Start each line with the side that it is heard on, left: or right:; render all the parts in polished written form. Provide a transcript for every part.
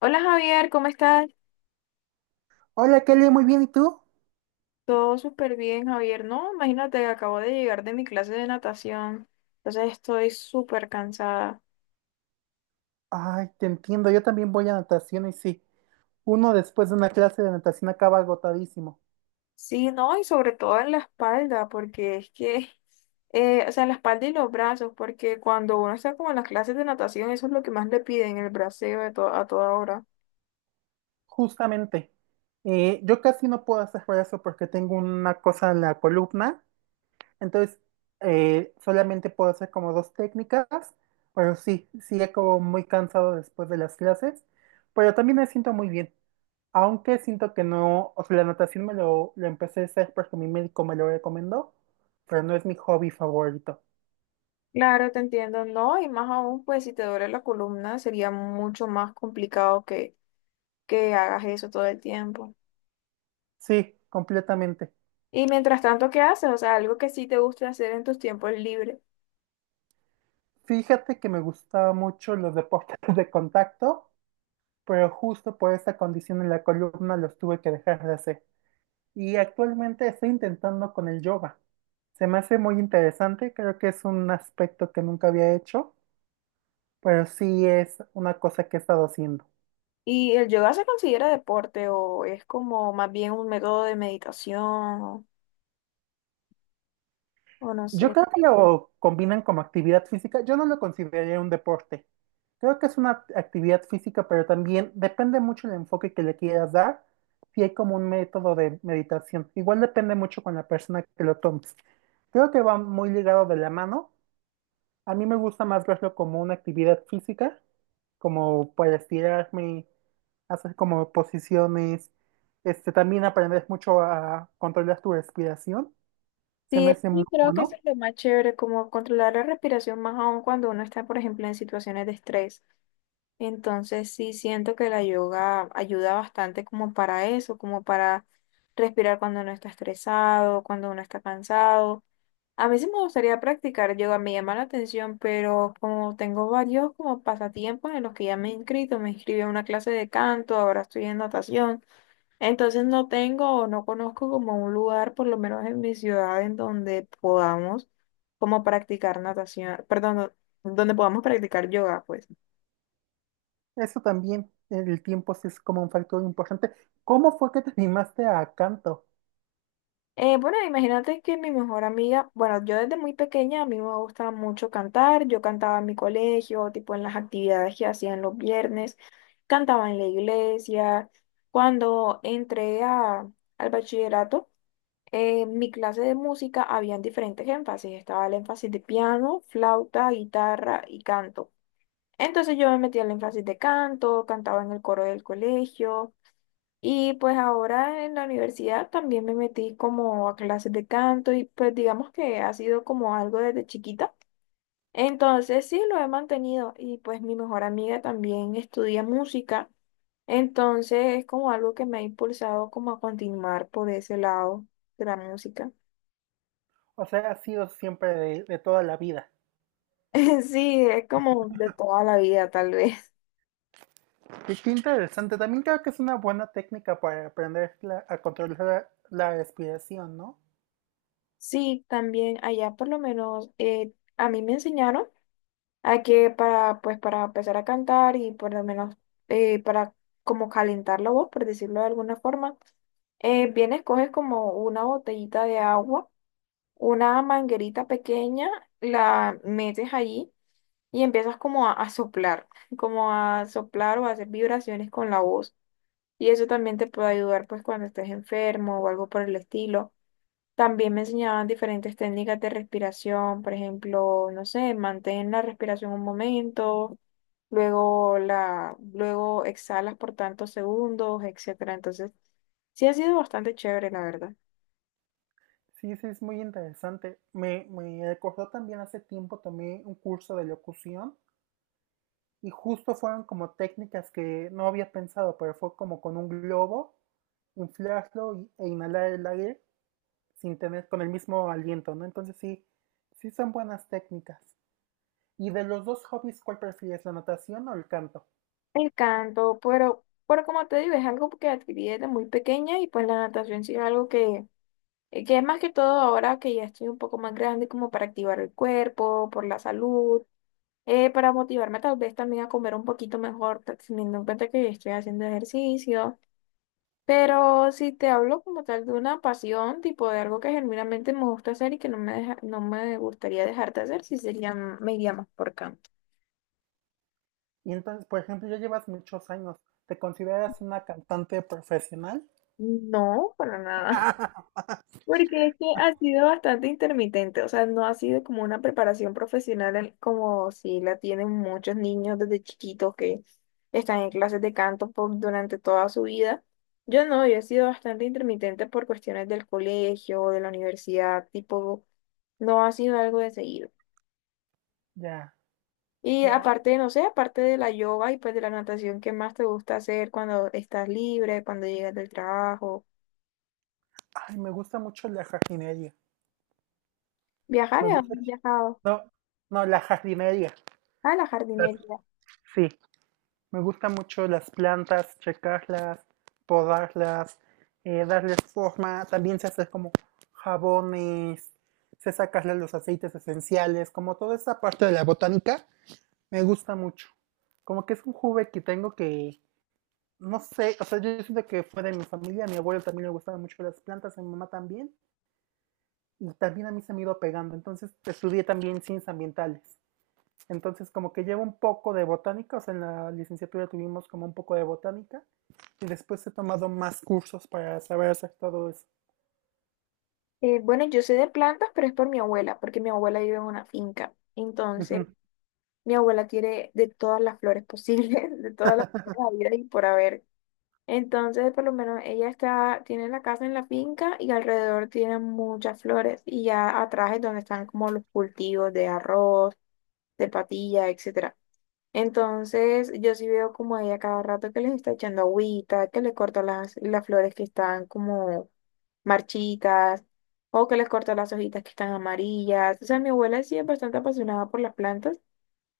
left: Hola Javier, ¿cómo estás?
right: Hola Kelly, muy bien, ¿y tú?
left: Todo súper bien, Javier. No, imagínate, acabo de llegar de mi clase de natación, entonces estoy súper cansada.
right: Ay, te entiendo, yo también voy a natación y sí, uno después de una clase de natación acaba agotadísimo,
left: Sí, no, y sobre todo en la espalda, porque es que, o sea, en la espalda y los brazos, porque cuando uno está como en las clases de natación, eso es lo que más le piden, el braceo a toda hora.
right: justamente. Yo casi no puedo hacer brazo porque tengo una cosa en la columna, entonces solamente puedo hacer como dos técnicas, pero sí, sí como muy cansado después de las clases, pero también me siento muy bien, aunque siento que no, o sea, la natación lo empecé a hacer porque mi médico me lo recomendó, pero no es mi hobby favorito.
left: Claro, te entiendo, no, y más aún, pues si te duele la columna, sería mucho más complicado que hagas eso todo el tiempo.
right: Sí, completamente.
left: Y mientras tanto, ¿qué haces? O sea, algo que sí te guste hacer en tus tiempos libres.
right: Fíjate que me gustaba mucho los deportes de contacto, pero justo por esa condición en la columna los tuve que dejar de hacer. Y actualmente estoy intentando con el yoga. Se me hace muy interesante, creo que es un aspecto que nunca había hecho, pero sí es una cosa que he estado haciendo.
left: ¿Y el yoga se considera deporte o es como más bien un método de meditación o no sé?
right: Yo creo que lo combinan como actividad física, yo no lo consideraría un deporte. Creo que es una actividad física, pero también depende mucho el enfoque que le quieras dar, si hay como un método de meditación. Igual depende mucho con la persona que lo tomes. Creo que va muy ligado de la mano. A mí me gusta más verlo como una actividad física, como para estirarme, hacer como posiciones, también aprendes mucho a controlar tu respiración, se me
left: Sí,
right: hace muy
left: sí, creo que eso
right: bueno.
left: es lo más chévere, como controlar la respiración más aún cuando uno está, por ejemplo, en situaciones de estrés. Entonces sí siento que la yoga ayuda bastante como para eso, como para respirar cuando uno está estresado, cuando uno está cansado. A mí sí me gustaría practicar yoga, me llama la atención, pero como tengo varios como pasatiempos en los que ya me he inscrito, me inscribí a una clase de canto, ahora estoy en natación, entonces no tengo o no conozco como un lugar, por lo menos en mi ciudad, en donde podamos como practicar natación, perdón, no, donde podamos practicar yoga, pues.
right: Eso también, el tiempo sí es como un factor importante. ¿Cómo fue que te animaste a canto?
left: Bueno, imagínate que mi mejor amiga, bueno, yo desde muy pequeña a mí me gustaba mucho cantar, yo cantaba en mi colegio, tipo en las actividades que hacían los viernes, cantaba en la iglesia. Cuando entré a- al bachillerato, en mi clase de música habían diferentes énfasis, estaba el énfasis de piano, flauta, guitarra y canto. Entonces yo me metí al énfasis de canto, cantaba en el coro del colegio. Y pues ahora en la universidad también me metí como a clases de canto y pues digamos que ha sido como algo desde chiquita. Entonces sí, lo he mantenido y pues mi mejor amiga también estudia música. Entonces es como algo que me ha impulsado como a continuar por ese lado de la música.
right: O sea, ha sido siempre de toda la vida.
left: Sí, es como de toda la vida tal vez.
right: Y qué interesante. También creo que es una buena técnica para aprender a controlar la respiración, ¿no?
left: Sí, también allá por lo menos a mí me enseñaron. Aquí para, pues, para empezar a cantar y por lo menos para como calentar la voz, por decirlo de alguna forma, vienes, coges como una botellita de agua, una manguerita pequeña, la metes allí y empiezas a soplar, como a soplar o a hacer vibraciones con la voz. Y eso también te puede ayudar pues cuando estés enfermo o algo por el estilo. También me enseñaban diferentes técnicas de respiración, por ejemplo, no sé, mantén la respiración un momento, luego exhalas por tantos segundos, etcétera. Entonces, sí ha sido bastante chévere, la verdad.
right: Sí, sí, es muy interesante. Me recordó también hace tiempo tomé un curso de locución y justo fueron como técnicas que no había pensado, pero fue como con un globo, e inhalar el aire sin tener con el mismo aliento, ¿no? Entonces sí, sí son buenas técnicas. ¿Y de los dos hobbies, cuál prefieres, la natación o el canto?
left: El canto, pero como te digo, es algo que adquirí desde muy pequeña y pues la natación sí es algo que es más que todo ahora que ya estoy un poco más grande como para activar el cuerpo, por la salud para motivarme tal vez también a comer un poquito mejor, teniendo en cuenta que estoy haciendo ejercicio. Pero si te hablo como tal de una pasión, tipo de algo que genuinamente me gusta hacer y que no me gustaría dejar de hacer, si sería, me iría más por canto.
right: Y entonces, por ejemplo, ya llevas muchos años. ¿Te consideras una cantante profesional?
left: No, para nada. Porque es que ha sido bastante intermitente, o sea, no ha sido como una preparación profesional como si la tienen muchos niños desde chiquitos que están en clases de canto durante toda su vida. Yo no, yo he sido bastante intermitente por cuestiones del colegio, de la universidad, tipo, no ha sido algo de seguido.
right: Ya,
left: Y
right: claro.
left: aparte, no sé, aparte de la yoga y pues de la natación, ¿qué más te gusta hacer cuando estás libre, cuando llegas del trabajo?
right: Ay, me gusta mucho la jardinería.
left: Viajar,
right: Me
left: ¿a
right: gusta.
left: dónde has viajado?
right: No, no, la jardinería.
left: A la
right: Las-
left: jardinería.
right: Sí, me gusta mucho las plantas, checarlas, podarlas, darles forma. También se hace como jabones, se sacarle los aceites esenciales, como toda esa parte de la botánica. Me gusta mucho. Como que es un hobby que tengo que, no sé, o sea, yo siento que fue de mi familia, a mi abuelo también le gustaban mucho las plantas, a mi mamá también, y también a mí se me iba pegando. Entonces estudié también ciencias ambientales. Entonces como que llevo un poco de botánica, o sea, en la licenciatura tuvimos como un poco de botánica, y después he tomado más cursos para saber hacer todo eso.
left: Bueno, yo sé de plantas, pero es por mi abuela, porque mi abuela vive en una finca. Entonces,
right: Ujú.
left: mi abuela tiene de todas las flores posibles, de todas las flores habidas y por haber. Entonces, por lo menos ella está, tiene la casa en la finca y alrededor tiene muchas flores. Y ya atrás es donde están como los cultivos de arroz, de patilla, etcétera. Entonces, yo sí veo como ella cada rato que les está echando agüita, que le corta las flores que están como marchitas o que les corto las hojitas que están amarillas. O sea, mi abuela sí es bastante apasionada por las plantas.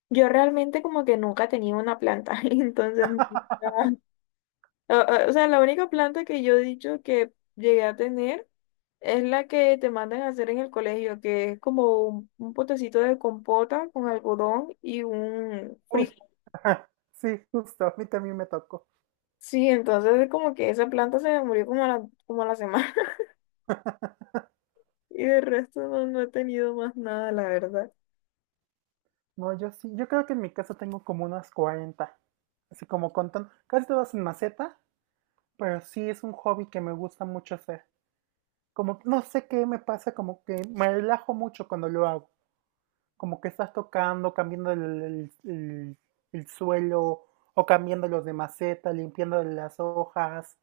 left: Yo realmente como que nunca tenía una planta, entonces, o sea, la única planta que yo he dicho que llegué a tener es la que te mandan a hacer en el colegio, que es como un potecito de compota con algodón y un
right: Uy,
left: frijol.
right: ajá, sí, justo, a mí también me tocó.
left: Sí, entonces es como que esa planta se me murió como a la semana y de resto no, no he tenido más nada, la verdad.
right: No, yo sí, yo creo que en mi casa tengo como unas 40, así como contando, casi todas en maceta, pero sí es un hobby que me gusta mucho hacer. Como que no sé qué me pasa, como que me relajo mucho cuando lo hago. Como que estás tocando, cambiando el suelo, o cambiando los de maceta, limpiando las hojas,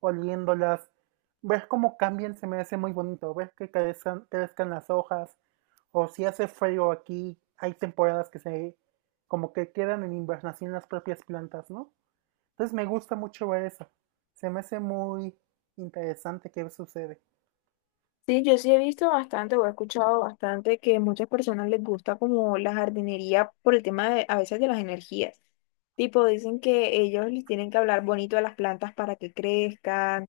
right: oliéndolas. Ver cómo cambian se me hace muy bonito, ver que crezcan, crezcan las hojas, o si hace frío aquí, hay temporadas que se como que quedan en invernación las propias plantas, ¿no? Entonces me gusta mucho ver eso. Se me hace muy interesante qué sucede.
left: Sí, yo sí he visto bastante o he escuchado bastante que muchas personas les gusta como la jardinería por el tema de, a veces de las energías. Tipo, dicen que ellos les tienen que hablar bonito a las plantas para que crezcan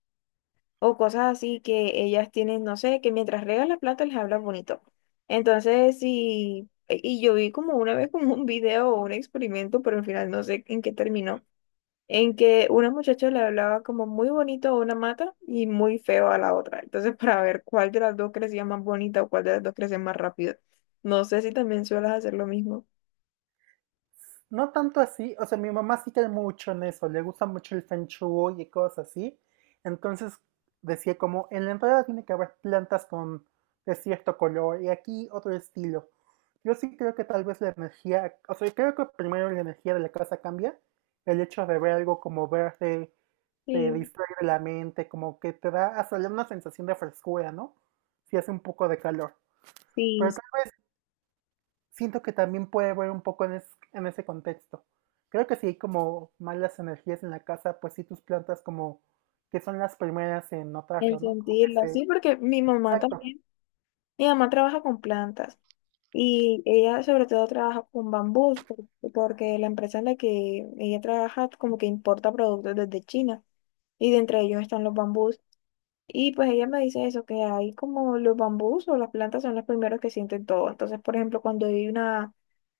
left: o cosas así que ellas tienen, no sé, que mientras riegan las plantas les hablan bonito. Entonces, sí, y yo vi como una vez como un video o un experimento, pero al final no sé en qué terminó en que una muchacha le hablaba como muy bonito a una mata y muy feo a la otra. Entonces, para ver cuál de las dos crecía más bonita o cuál de las dos crecía más rápido. No sé si también sueles hacer lo mismo.
right: No tanto así, o sea, mi mamá sí cae mucho en eso, le gusta mucho el feng shui y cosas así. Entonces decía como, en la entrada tiene que haber plantas con de cierto color y aquí otro estilo. Yo sí creo que tal vez la energía, o sea, creo que primero la energía de la casa cambia, el hecho de ver algo como verde te
left: Sí,
right: distrae de la mente, como que te da hasta una sensación de frescura, ¿no? Si hace un poco de calor. Pero
left: sí,
right: tal vez siento que también puede ver un poco en ese contexto. Creo que si hay como malas energías en la casa, pues sí tus plantas como que son las primeras en
left: en
right: notarlo, ¿no? Como que
left: sentirla.
right: se...
left: Sí, porque mi mamá
right: Exacto,
left: también, mi mamá trabaja con plantas y ella sobre todo trabaja con bambús porque la empresa en la que ella trabaja como que importa productos desde China y de entre ellos están los bambús. Y pues ella me dice eso, que hay como los bambús o las plantas son los primeros que sienten todo. Entonces, por ejemplo,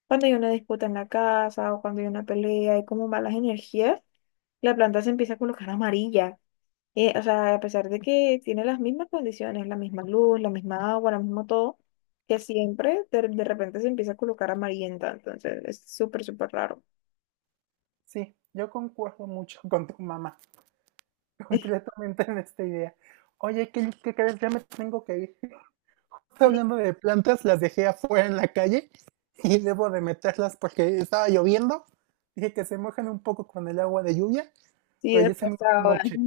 left: cuando hay una disputa en la casa o cuando hay una pelea, hay como malas energías, la planta se empieza a colocar amarilla. O sea, a pesar de que tiene las mismas condiciones, la misma luz, la misma agua, lo mismo todo, que siempre de repente se empieza a colocar amarillenta. Entonces, es súper, súper raro.
right: sí, yo concuerdo mucho con tu mamá, completamente en esta idea. Oye, ¿qué crees? Ya me tengo que ir.
left: Sí,
right: Hablando de plantas, las dejé afuera en la calle y debo de meterlas porque estaba lloviendo. Dije que se mojan un poco con el agua de lluvia,
left: sí,
right: pero ya se
left: después
right: me hizo
left: ahora.
right: noche.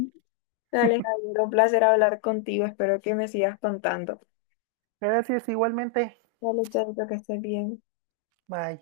left: Dale, Javier, un placer hablar contigo. Espero que me sigas contando.
right: Gracias, igualmente.
left: Vale, chavito, que estés bien.
right: Bye.